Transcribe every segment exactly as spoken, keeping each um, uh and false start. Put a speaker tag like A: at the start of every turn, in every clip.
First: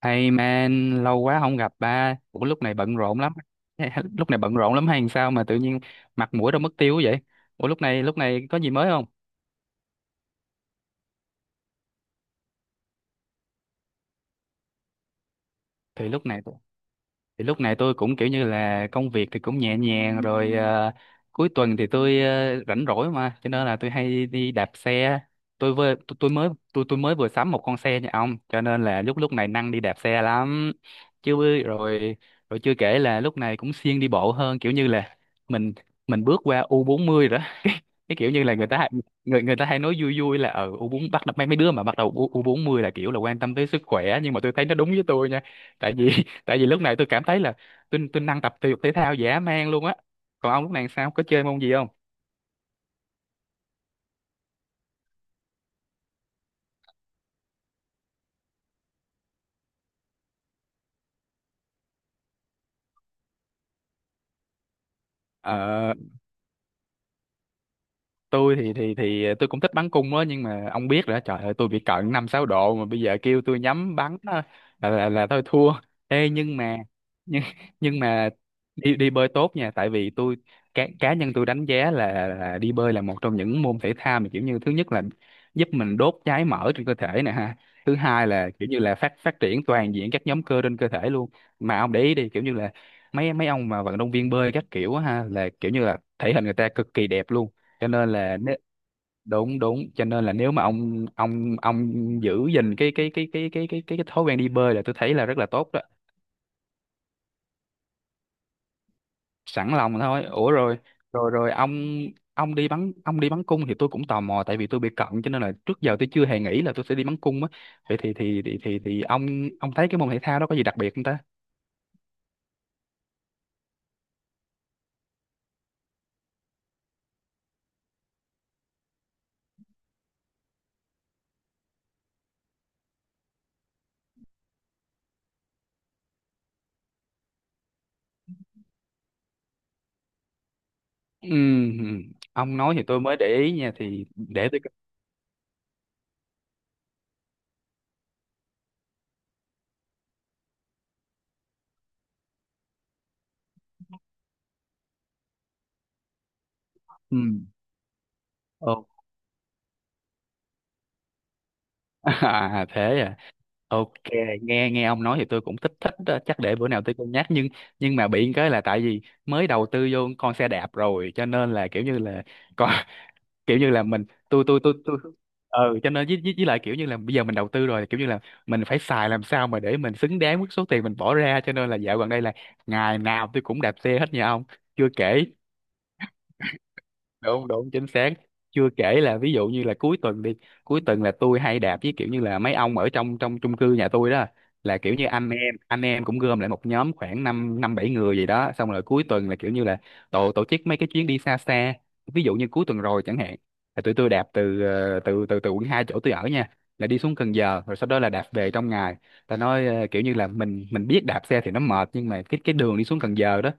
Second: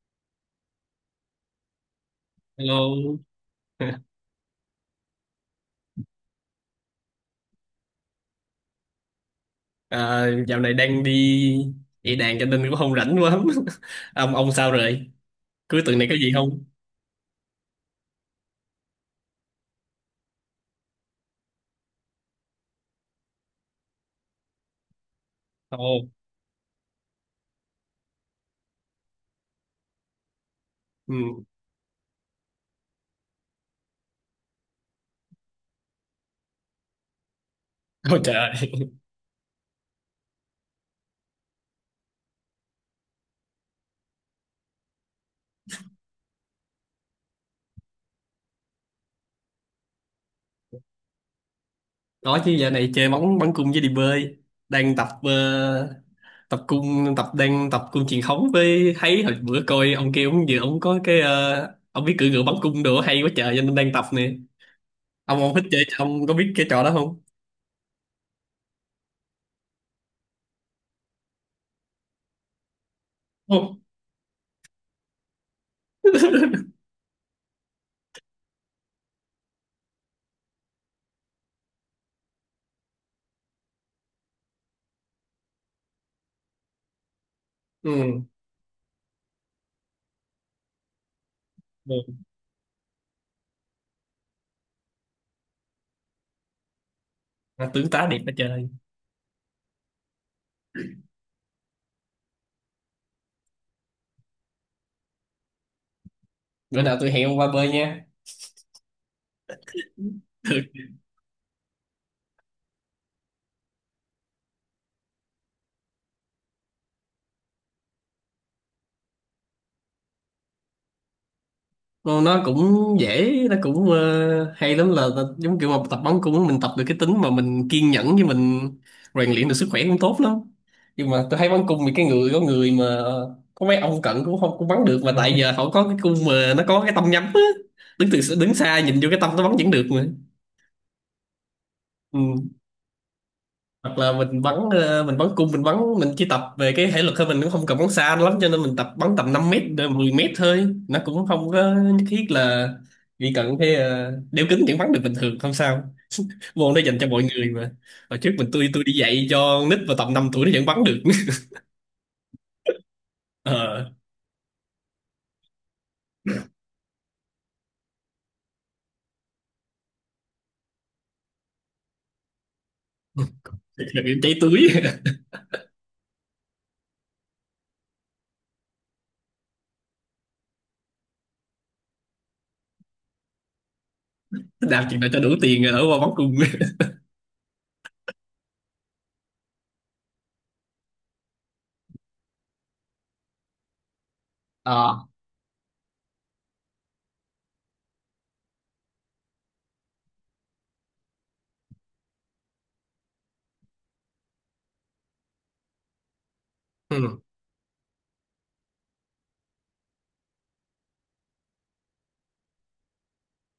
A: Hey man, lâu quá không gặp ba. Ủa lúc này bận
B: Hello.
A: rộn lắm. Lúc này bận rộn lắm hay sao mà tự nhiên mặt mũi đâu mất tiêu vậy? Ủa lúc này lúc này có gì mới không?
B: À, dạo này đang đi dạy đàn cho nên cũng không rảnh quá. Ông ông sao rồi? Cuối tuần này
A: Thì
B: có
A: lúc
B: gì
A: này
B: không?
A: thì lúc này tôi cũng kiểu như là công việc thì cũng nhẹ nhàng rồi ờ, cuối tuần thì tôi ờ, rảnh rỗi mà cho nên là tôi hay đi đạp xe tôi vừa
B: Ồ,
A: tôi, tôi mới tôi tôi mới vừa sắm một con xe nha ông cho nên là lúc lúc này năng đi đạp xe lắm
B: ừ.
A: chứ bư- rồi rồi chưa kể là lúc này cũng siêng đi bộ hơn kiểu như là mình mình bước qua u bốn mươi bốn mươi rồi đó cái
B: Ôi
A: kiểu
B: trời
A: như là người
B: ơi.
A: ta hay- người người ta hay nói vui vui là ở u bốn bắt đầu mấy mấy đứa mà bắt đầu U- bốn mươi là kiểu là quan tâm tới sức khỏe nhưng mà tôi thấy nó đúng với tôi nha tại vì tại vì lúc này tôi cảm thấy là tôi tôi năng tập thể dục thể thao dã man luôn á. Còn ông lúc này sao có chơi môn gì không?
B: Có chứ, dạo này chơi bóng, bắn cung với đi bơi. Đang tập ờ, tập cung tập đang tập cung truyền thống. Với thấy hồi bữa coi ông kia, ông vừa ông có cái ờ, ông biết cưỡi ngựa bắn cung đồ hay quá trời cho nên đang tập nè. Ông ông thích chơi
A: ờ
B: ông có biết cái trò đó không?
A: tôi thì thì thì ờ, tôi cũng thích bắn cung đó nhưng mà ông biết rồi đó, trời ơi, tôi bị cận năm sáu độ mà bây giờ kêu tôi
B: Không.
A: nhắm bắn á, là, là là thôi thua. Ê nhưng mà nhưng nhưng mà đi đi bơi tốt nha tại vì tôi cá cá nhân tôi đánh giá là, là đi bơi là một trong những môn thể thao mà kiểu như thứ nhất là giúp mình đốt cháy mỡ trên cơ thể nè ha, thứ
B: Ừ.
A: hai là kiểu như là phát phát triển toàn diện các nhóm cơ trên cơ thể luôn. Mà ông để
B: Ừ.
A: ý đi kiểu như là mấy mấy ông mà vận động viên bơi các kiểu á ha là kiểu như là thể hình người ta cực kỳ đẹp luôn
B: À,
A: cho
B: tướng tá
A: nên
B: đẹp quá
A: là nếu,
B: trời.
A: đúng đúng cho nên là nếu mà ông ông ông giữ gìn cái cái cái cái cái cái cái, cái thói quen đi bơi là tôi thấy là rất là tốt đó.
B: Bữa nào tôi hẹn ông qua bơi nha.
A: Sẵn lòng thôi. Ủa rồi rồi rồi ông ông đi bắn ông đi bắn cung thì tôi cũng tò mò tại vì tôi bị cận cho nên là trước giờ tôi chưa hề nghĩ là tôi sẽ đi bắn cung á. Vậy thì thì thì thì, thì ông ông thấy cái môn thể thao đó có gì đặc biệt không ta?
B: Nó nó cũng dễ, nó cũng ờ, hay lắm, là là giống kiểu mà tập bóng, cũng mình tập được cái tính mà mình kiên nhẫn, với mình rèn luyện được sức khỏe cũng tốt lắm. Nhưng mà tôi thấy bắn cung thì cái người có người mà có mấy ông cận cũng không cũng bắn được, mà tại giờ họ có cái cung mà nó có cái tông nhắm á, đứng từ đứng xa nhìn vô cái tông nó bắn vẫn được mà.
A: Ừm,
B: Ừ.
A: ông nói thì tôi mới để ý nha,
B: Hoặc
A: thì
B: là mình
A: để
B: bắn
A: tôi coi.
B: ờ, mình bắn cung mình bắn mình chỉ tập về cái thể lực thôi, mình cũng không cần bắn xa lắm cho nên mình tập bắn tầm năm mét đến mười mét thôi, nó cũng không có nhất thiết là, vì cần cái ờ, đeo kính vẫn bắn được bình thường không sao, môn đó dành cho mọi
A: Ừm.
B: người mà. Hồi trước mình, tôi
A: Ồ.
B: tôi đi dạy cho con nít vào tầm năm tuổi nó vẫn bắn được.
A: À, thế à.
B: Ờ.
A: Ok, nghe nghe ông nói thì tôi cũng thích thích đó. Chắc để bữa nào tôi cân nhắc nhưng nhưng mà bị cái là tại vì mới đầu tư vô con xe đạp rồi cho nên là kiểu như là còn kiểu như là mình
B: Đừng cháy
A: tôi tôi
B: túi.
A: tôi tôi ừ cho nên với, với, với lại kiểu như là bây giờ mình đầu tư rồi kiểu như là mình phải xài làm sao mà để mình xứng đáng với số tiền mình bỏ ra cho nên là dạo gần đây là ngày nào tôi cũng đạp xe hết nha ông.
B: Làm
A: Chưa
B: chuyện nào cho
A: kể
B: đủ tiền rồi đỡ qua bắn cung.
A: đúng đúng chính xác, chưa kể là ví dụ như là cuối tuần đi, cuối tuần là tôi hay đạp với kiểu như là mấy ông ở trong trong chung cư nhà tôi đó, là kiểu
B: Ờ.
A: như anh em anh em cũng gom lại một nhóm khoảng năm năm bảy người gì đó xong rồi cuối tuần là kiểu như là tổ tổ chức mấy cái chuyến đi xa xa. Ví dụ như cuối tuần rồi chẳng hạn là tụi tôi đạp từ ờ, từ từ từ quận hai chỗ tôi ở nha là đi xuống
B: Ừ.
A: Cần Giờ rồi sau đó là đạp về trong ngày. Ta nói ờ, kiểu như là mình mình biết đạp xe thì nó mệt nhưng mà cái cái đường đi xuống Cần Giờ đó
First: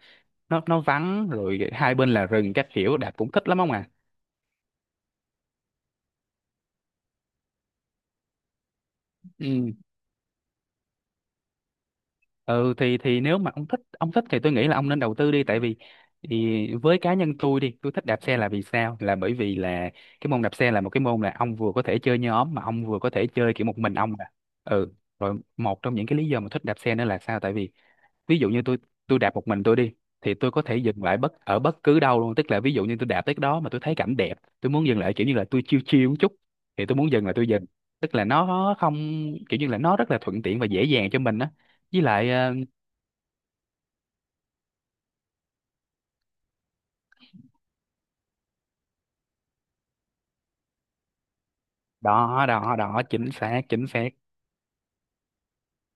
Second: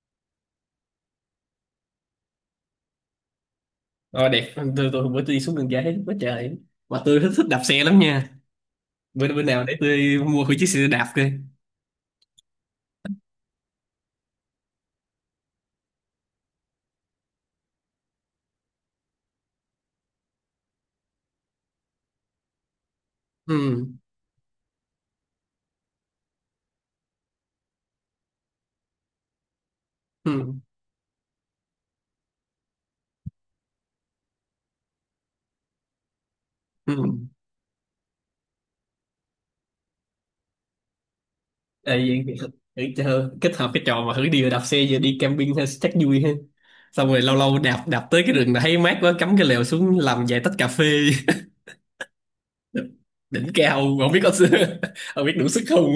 A: nó nó vắng rồi hai bên là rừng các kiểu đạp cũng thích lắm không ạ.
B: Ờ, đẹp. Tôi tôi bữa tôi đi xuống đường giải thấy quá trời, mà tôi thích, thích đạp xe lắm nha. Bữa bữa nào
A: Ừ.
B: để tôi mua thử chiếc xe đạp coi.
A: Ừ thì thì nếu mà ông thích ông thích thì tôi nghĩ là ông nên đầu tư đi tại vì thì với cá nhân tôi đi, tôi thích đạp xe là vì sao, là bởi vì là cái môn đạp xe là một cái môn là ông vừa có thể chơi nhóm mà ông vừa có thể chơi kiểu một
B: Ừ.
A: mình ông nè. Ừ rồi một trong những cái lý do mà thích đạp xe nữa là sao, tại vì ví dụ như tôi tôi đạp một mình tôi đi thì tôi
B: Ừ.
A: có thể dừng lại bất ở bất cứ đâu luôn, tức là ví dụ như tôi đạp tới cái đó mà tôi thấy cảnh đẹp, tôi muốn dừng lại kiểu như là tôi chill chill một chút thì
B: Ừ.
A: tôi muốn dừng là tôi dừng, tức là nó không kiểu như là nó rất là thuận tiện và dễ dàng cho mình á.
B: Ê,
A: Với
B: vậy
A: lại
B: thì thử
A: ờ,
B: chơi kết hợp cái trò mà thử đi đạp xe, giờ đi camping hay chắc vui ha, xong rồi lâu lâu đạp đạp tới cái rừng này thấy mát quá, cắm cái lều xuống làm vài tách cà phê.
A: đó đó đó chính
B: Đỉnh
A: xác chính
B: cao.
A: xác
B: Không biết có, không biết đủ sức không.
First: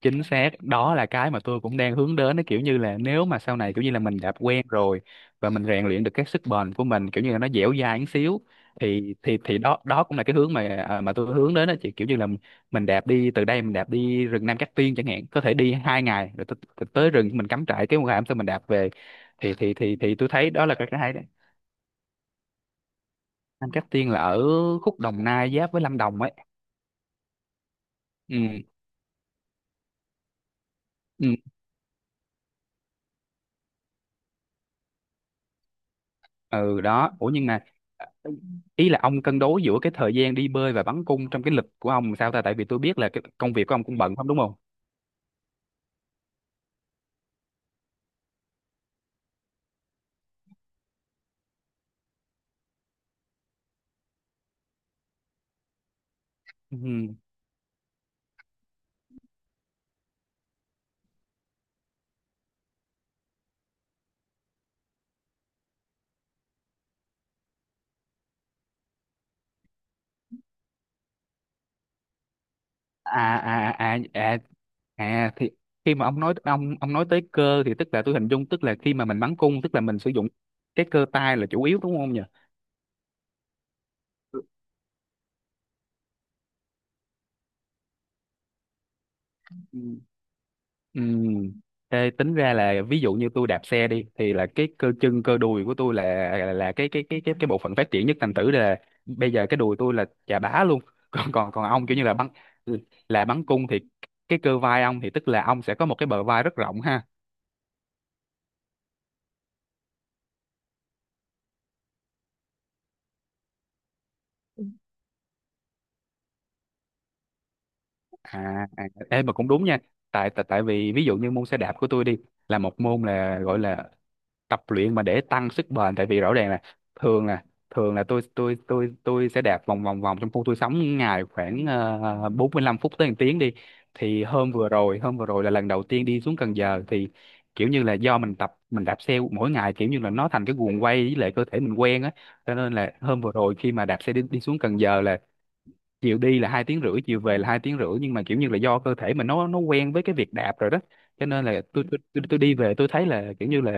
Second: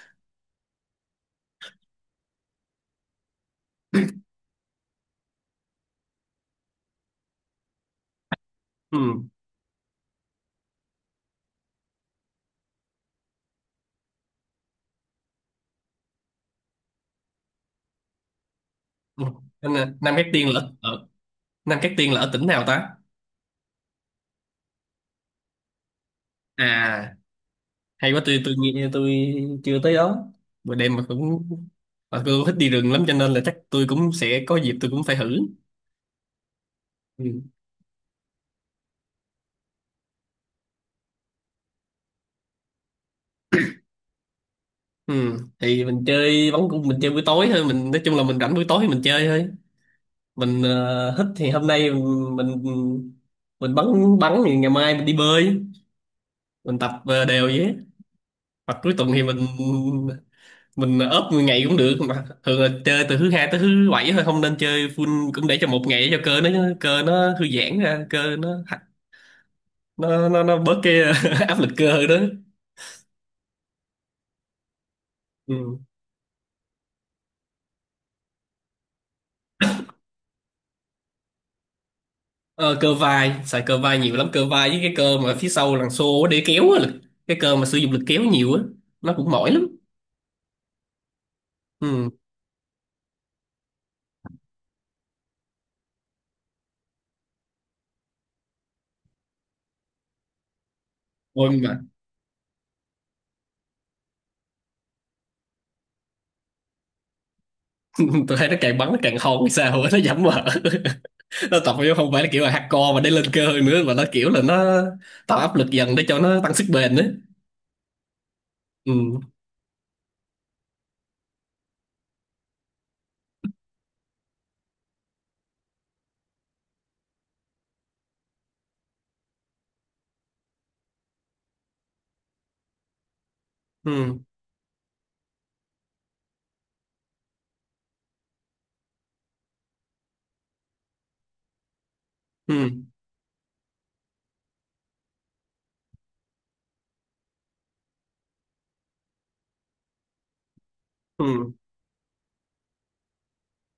A: chính xác đó là cái mà tôi cũng đang hướng đến. Nó kiểu như là nếu mà sau này kiểu như là mình đã quen rồi và mình rèn luyện được cái sức bền của mình kiểu như là nó dẻo dai một xíu
B: Ừ.
A: thì thì thì đó đó cũng là cái hướng mà à, mà tôi hướng đến đó chị, kiểu như là mình đạp đi từ đây mình đạp đi rừng Nam Cát Tiên chẳng hạn, có thể đi hai ngày rồi tới, tới rừng mình cắm trại cái ngày hôm sau mình đạp về
B: Ừ.
A: thì
B: Anh-
A: thì
B: à,
A: thì
B: Nam
A: thì
B: Cát
A: tôi
B: Tiên
A: thấy
B: là
A: đó là cái cái
B: ở,
A: hay đấy.
B: Nam Cát Tiên là ở tỉnh nào ta?
A: Nam Cát Tiên là ở khúc Đồng Nai giáp với Lâm Đồng ấy.
B: À, hay quá. tôi tôi
A: Ừ.
B: nghe tôi chưa tới đó, bữa đêm mà cũng,
A: Ừ.
B: mà tôi cũng thích đi rừng lắm cho nên là chắc tôi cũng sẽ có dịp, tôi cũng phải thử.
A: Ừ đó. Ủa
B: Ừ.
A: nhưng mà ờ, ý là ông cân đối giữa cái thời gian đi bơi và bắn cung trong cái lịch của ông sao ta, tại vì tôi biết là cái công việc của ông cũng bận không đúng không?
B: Ừ, thì mình chơi bắn cung mình chơi buổi tối thôi, mình nói chung là mình rảnh buổi tối thì mình chơi thôi. Mình, uh, thích thì hôm nay mình mình, mình bắn, bắn thì ngày mai mình đi bơi. Mình
A: Ừ.
B: tập ờ, đều vậy á. Hoặc cuối tuần thì mình mình ốp mười ngày cũng được, mà thường là chơi từ thứ hai tới thứ bảy thôi, không nên chơi full, cũng để cho một ngày để cho cơ nó cơ nó thư giãn ra, cơ nó nó nó, nó bớt cái áp lực cơ đó.
A: À à à à, à thì
B: Ừ.
A: khi mà ông nói ông ông nói tới cơ thì tức là tôi hình dung tức là khi mà mình bắn cung tức là mình sử dụng cái cơ tay là chủ yếu, đúng không nhỉ?
B: Ờ, cơ vai, xài cơ vai nhiều lắm, cơ vai với cái cơ mà phía sau đằng xô á, để kéo á lực, cái cơ mà sử dụng lực kéo nhiều á, nó cũng mỏi lắm.
A: Ừ. Ừ.
B: Ừ.
A: Ê, tính ra là ví dụ như tôi đạp xe đi thì là cái cơ chân cơ đùi của tôi là là, là cái cái cái cái cái bộ phận phát triển nhất, thành thử là bây giờ cái đùi tôi là chà bá luôn còn còn
B: Ôi
A: còn
B: mà
A: ông kiểu như là bắn là bắn cung thì cái cơ vai ông thì tức là ông sẽ có một cái bờ vai rất rộng ha.
B: tôi thấy nó càng bắn nó càng hôn hay sao á, nó giảm mỡ. Nó tập vô không phải là kiểu là hardcore mà để lên cơ nữa, mà nó kiểu là nó tạo áp lực dần để cho nó tăng sức bền nữa.
A: À, à,
B: Ừ.
A: ê, mà cũng đúng nha, tại tại tại vì ví dụ như môn xe đạp của tôi đi là một môn là gọi là tập luyện mà để tăng sức bền tại vì rõ ràng là thường là thường là tôi tôi tôi tôi sẽ đạp vòng vòng vòng trong khu tôi sống ngày khoảng ờ, bốn mươi lăm phút tới một tiếng đi,
B: Ừ.
A: thì hôm vừa rồi hôm vừa rồi là lần đầu tiên đi xuống Cần Giờ thì kiểu như là do mình tập mình đạp xe mỗi ngày kiểu như là nó thành cái guồng quay với lại cơ thể mình quen á cho
B: Ừ.
A: nên là hôm vừa rồi khi mà đạp xe đi, đi xuống Cần Giờ là chiều đi là hai tiếng rưỡi chiều về là hai tiếng rưỡi nhưng mà kiểu như là do cơ thể mình nó nó quen với cái việc đạp rồi đó cho nên
B: Ừ.
A: là tôi tôi tôi, tôi đi về tôi thấy là kiểu như là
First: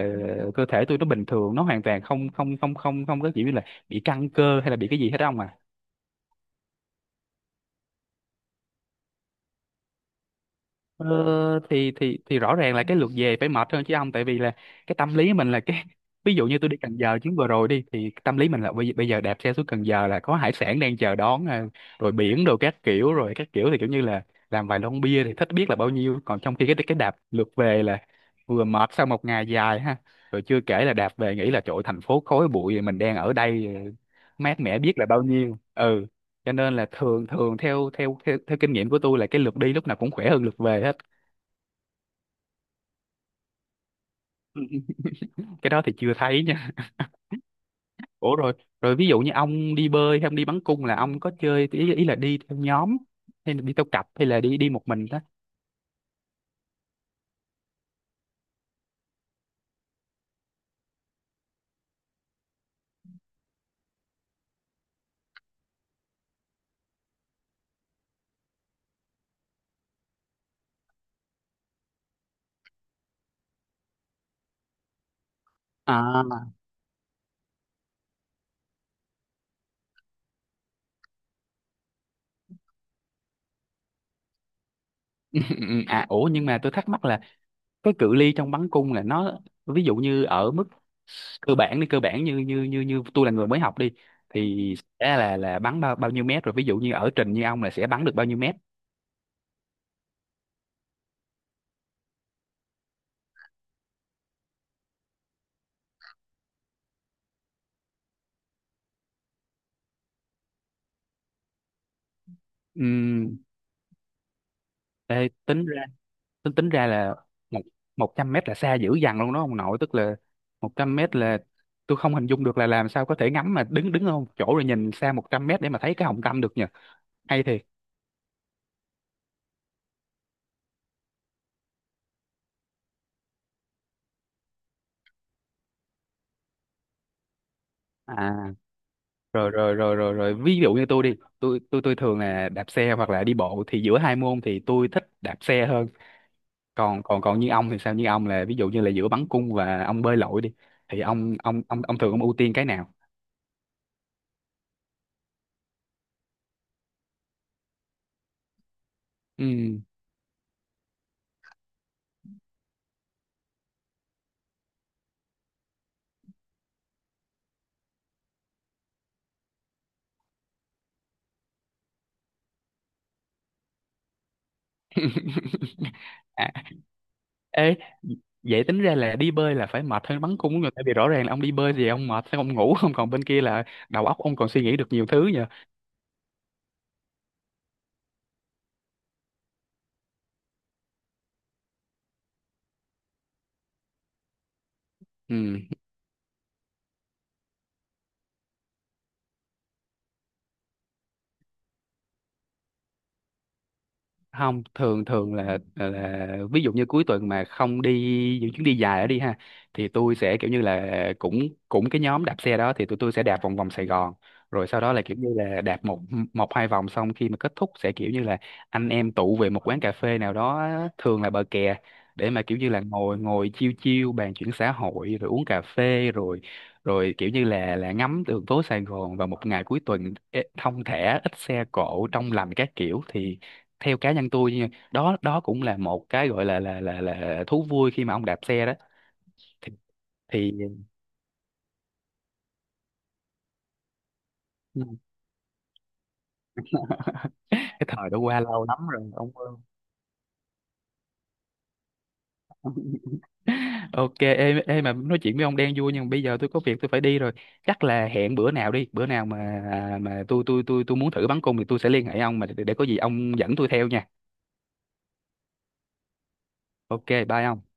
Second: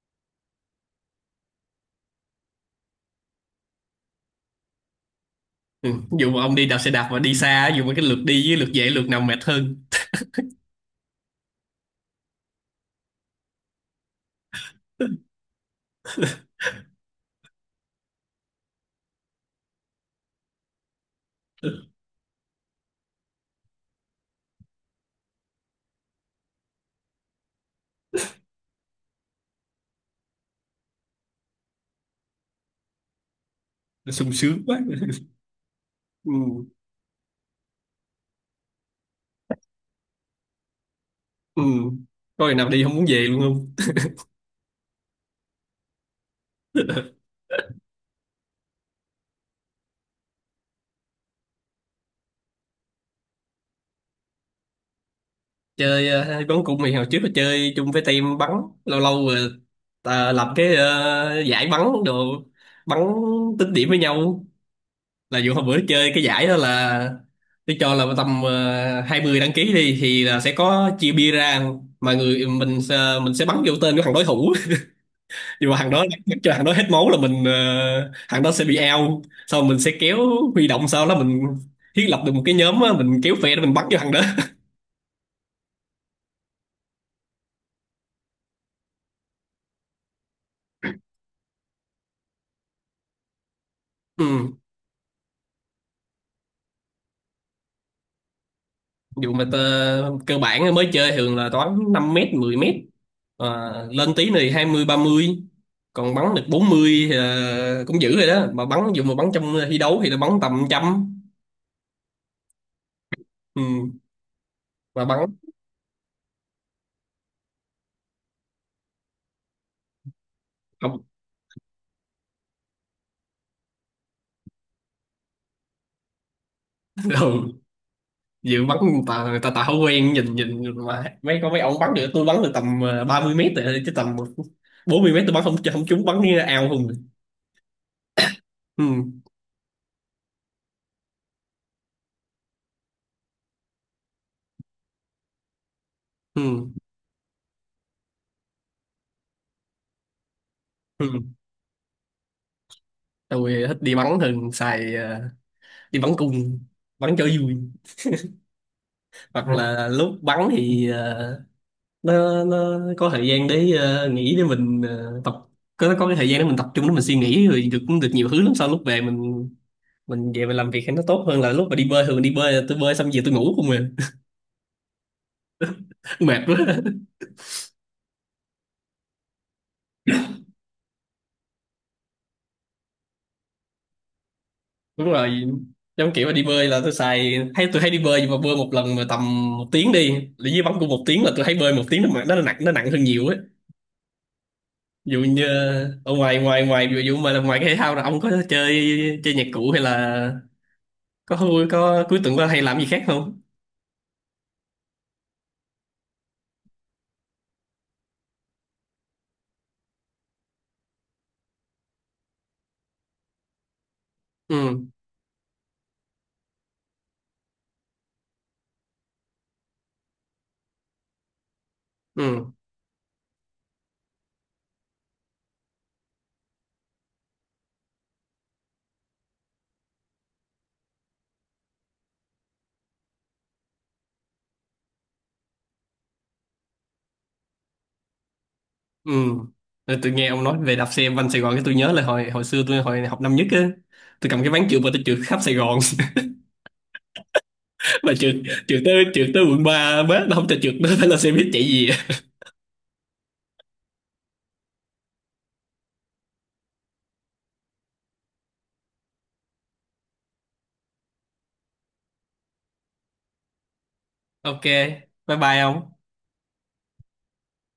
A: cơ thể tôi nó bình thường, nó hoàn toàn không không không không không có kiểu như là bị căng cơ hay là bị cái gì hết ông à.
B: Ừ. Dù mà ông đi đạp xe đạp mà đi xa, dù mà cái lượt đi với lượt về, lượt nào mệt hơn?
A: Ờ, thì thì thì rõ ràng là cái lượt về phải mệt hơn chứ ông, tại vì là cái tâm lý mình là cái ví dụ như tôi đi Cần Giờ chuyến vừa rồi đi thì tâm lý mình là bây, bây giờ đạp xe xuống Cần Giờ là có hải sản đang chờ đón à, rồi biển đồ các kiểu rồi các kiểu thì kiểu như là làm vài lon bia thì thích biết là bao nhiêu, còn trong khi cái cái đạp lượt về là vừa mệt sau một ngày dài ha, rồi chưa kể là đạp về nghĩ là trời ơi, thành phố khói bụi mình đang ở đây ờ,
B: Sung
A: mát
B: sướng
A: mẻ
B: quá.
A: biết là bao nhiêu ừ,
B: Ừ.
A: cho nên là thường thường theo theo theo, theo kinh nghiệm của tôi là cái lượt đi lúc nào cũng khỏe hơn lượt về hết.
B: Ừ. Có ngày nào đi không muốn về luôn không?
A: Cái đó thì chưa thấy nha. Ủa rồi rồi ví dụ như ông đi bơi hay ông đi bắn cung là ông có chơi ý, ý là đi theo nhóm hay là đi theo cặp hay là đi đi một mình đó?
B: Chơi ờ, bắn cung thì hồi trước là chơi chung với team bắn, lâu lâu rồi ta lập cái ờ, giải bắn đồ, bắn tính điểm với nhau. Là dù hôm bữa chơi cái giải đó là, tôi cho là tầm ờ, hai mươi đăng ký đi, thì là sẽ có chia bia ra, mà người mình sẽ- mình sẽ bắn vô tên của thằng đối thủ. Nhưng mà thằng đó bắn
A: À.
B: cho thằng đó hết máu là mình ờ, thằng đó sẽ bị out. Sau mình sẽ kéo huy động, sau đó mình thiết lập được một cái nhóm á, mình kéo phe để mình bắn cho thằng đó.
A: Ừ, ừ, à ủa nhưng mà tôi thắc mắc là cái cự ly trong bắn cung là nó ví dụ như ở mức cơ bản đi, cơ bản như như như như tôi là người mới học đi
B: Ừ.
A: thì sẽ là là bắn bao bao nhiêu mét, rồi ví dụ như ở trình như ông là sẽ bắn được bao nhiêu mét?
B: Dù mà tơ, cơ bản mới chơi thường là toán năm mét mười mét, à, lên tí này hai mươi, ba mươi, còn bắn được bốn mươi thì ờ, cũng dữ rồi đó. Mà bắn dù mà bắn trong thi đấu thì nó bắn tầm trăm.
A: Ừm,
B: Ừ. Mà
A: ê,
B: bắn
A: tính ra tính tính ra là một một trăm mét là xa dữ dằn luôn đó ông nội, tức là một trăm
B: không.
A: mét là tôi không hình dung được là làm sao có thể ngắm mà đứng đứng ở một chỗ rồi nhìn xa một trăm mét để mà thấy cái hồng tâm được nhỉ.
B: Ừ.
A: Hay thiệt.
B: Dự bắn người ta, người ta, ta không quen nhìn, nhìn mà mấy, có mấy ông bắn được, tôi bắn được tầm à, ba mươi mét rồi, chứ tầm bốn mươi mét tôi bắn không, không trúng bắn như ao không.
A: À
B: Ừ.
A: rồi rồi rồi rồi rồi ví dụ như tôi đi tôi tôi tôi thường là đạp xe hoặc là đi bộ thì giữa hai môn thì tôi thích đạp xe hơn,
B: Ừ.
A: còn còn còn như ông thì sao, như ông là ví dụ như là giữa bắn cung và ông bơi lội đi thì
B: Ừ.
A: ông ông ông ông thường ông ưu tiên cái nào?
B: Tôi thích đi bắn, thường xài ờ, đi bắn cung bắn cho vui, hoặc Ừ.
A: Ừ.
B: là lúc bắn thì ờ, nó nó có thời gian để ờ, nghỉ, để mình ờ, tập, có có cái thời gian để mình tập trung để mình suy nghĩ rồi được cũng được nhiều thứ lắm. Sau lúc về mình mình về mình làm việc thì nó tốt hơn. Là lúc mà đi bơi, thường đi bơi là tôi bơi xong về tôi ngủ không mà. Mệt
A: À,
B: quá.
A: ê vậy tính ra là đi bơi là phải mệt hơn bắn cung của người tại vì rõ ràng là ông đi bơi thì ông mệt sẽ ông ngủ không, còn bên kia là đầu óc ông còn suy nghĩ được
B: Đúng
A: nhiều thứ
B: rồi.
A: nhờ.
B: Trong kiểu mà đi bơi là tôi xài hay tôi hay đi bơi, nhưng mà bơi một lần mà tầm một tiếng đi, là dưới bắn của một tiếng, là tôi thấy bơi một tiếng nó mà- nó nặng, nó nặng hơn nhiều ấy. Ví dụ
A: Ừ
B: như ờ, ở ngoài ngoài ngoài ví dụ mà là ngoài cái thể thao là ông có chơi chơi nhạc cụ hay là có vui, có cuối tuần qua hay làm gì khác không?
A: không, thường thường là là ví dụ như cuối tuần mà không đi những chuyến đi dài đó đi ha thì tôi sẽ kiểu như là cũng cũng cái nhóm đạp xe đó thì tụi tôi sẽ đạp vòng vòng Sài Gòn rồi sau
B: Ừ.
A: đó là kiểu như là đạp một một hai vòng xong khi mà kết thúc sẽ kiểu như là anh em tụ về một quán cà phê nào đó, thường là bờ kè, để mà
B: Ừ.
A: kiểu như là ngồi ngồi chiêu chiêu bàn chuyện xã hội rồi uống cà phê rồi rồi kiểu như là là ngắm đường phố Sài Gòn vào một ngày cuối tuần ế, thong thả ít xe cộ trong lành các kiểu thì theo cá nhân tôi nha, đó đó cũng là một cái gọi là là là là thú vui khi mà ông đạp xe đó
B: Ừ.
A: thì,
B: Rồi tôi nghe ông
A: thì.
B: nói về đạp xe quanh Sài Gòn cái tôi nhớ là hồi hồi xưa tôi hồi học năm nhất á, tôi cầm cái ván trượt
A: Ừ.
B: mà tôi trượt khắp Sài Gòn.
A: Cái thời
B: Mà
A: đã
B: trượt,
A: qua lâu
B: trượt
A: lắm
B: tới
A: rồi
B: trượt
A: ông
B: tới
A: ơi.
B: quận ba bế nó không cho trượt, nó phải là xe buýt chạy gì.
A: Ok, ê, ê mà nói chuyện với ông đang vui nhưng mà bây giờ tôi có việc tôi phải đi rồi, chắc là hẹn bữa nào đi, bữa nào mà à, mà tôi tôi tôi tôi muốn thử bắn cung thì tôi sẽ liên hệ ông mà để, để có gì ông dẫn tôi theo nha.
B: Ok, bye bye ông.
A: Ok bye ông.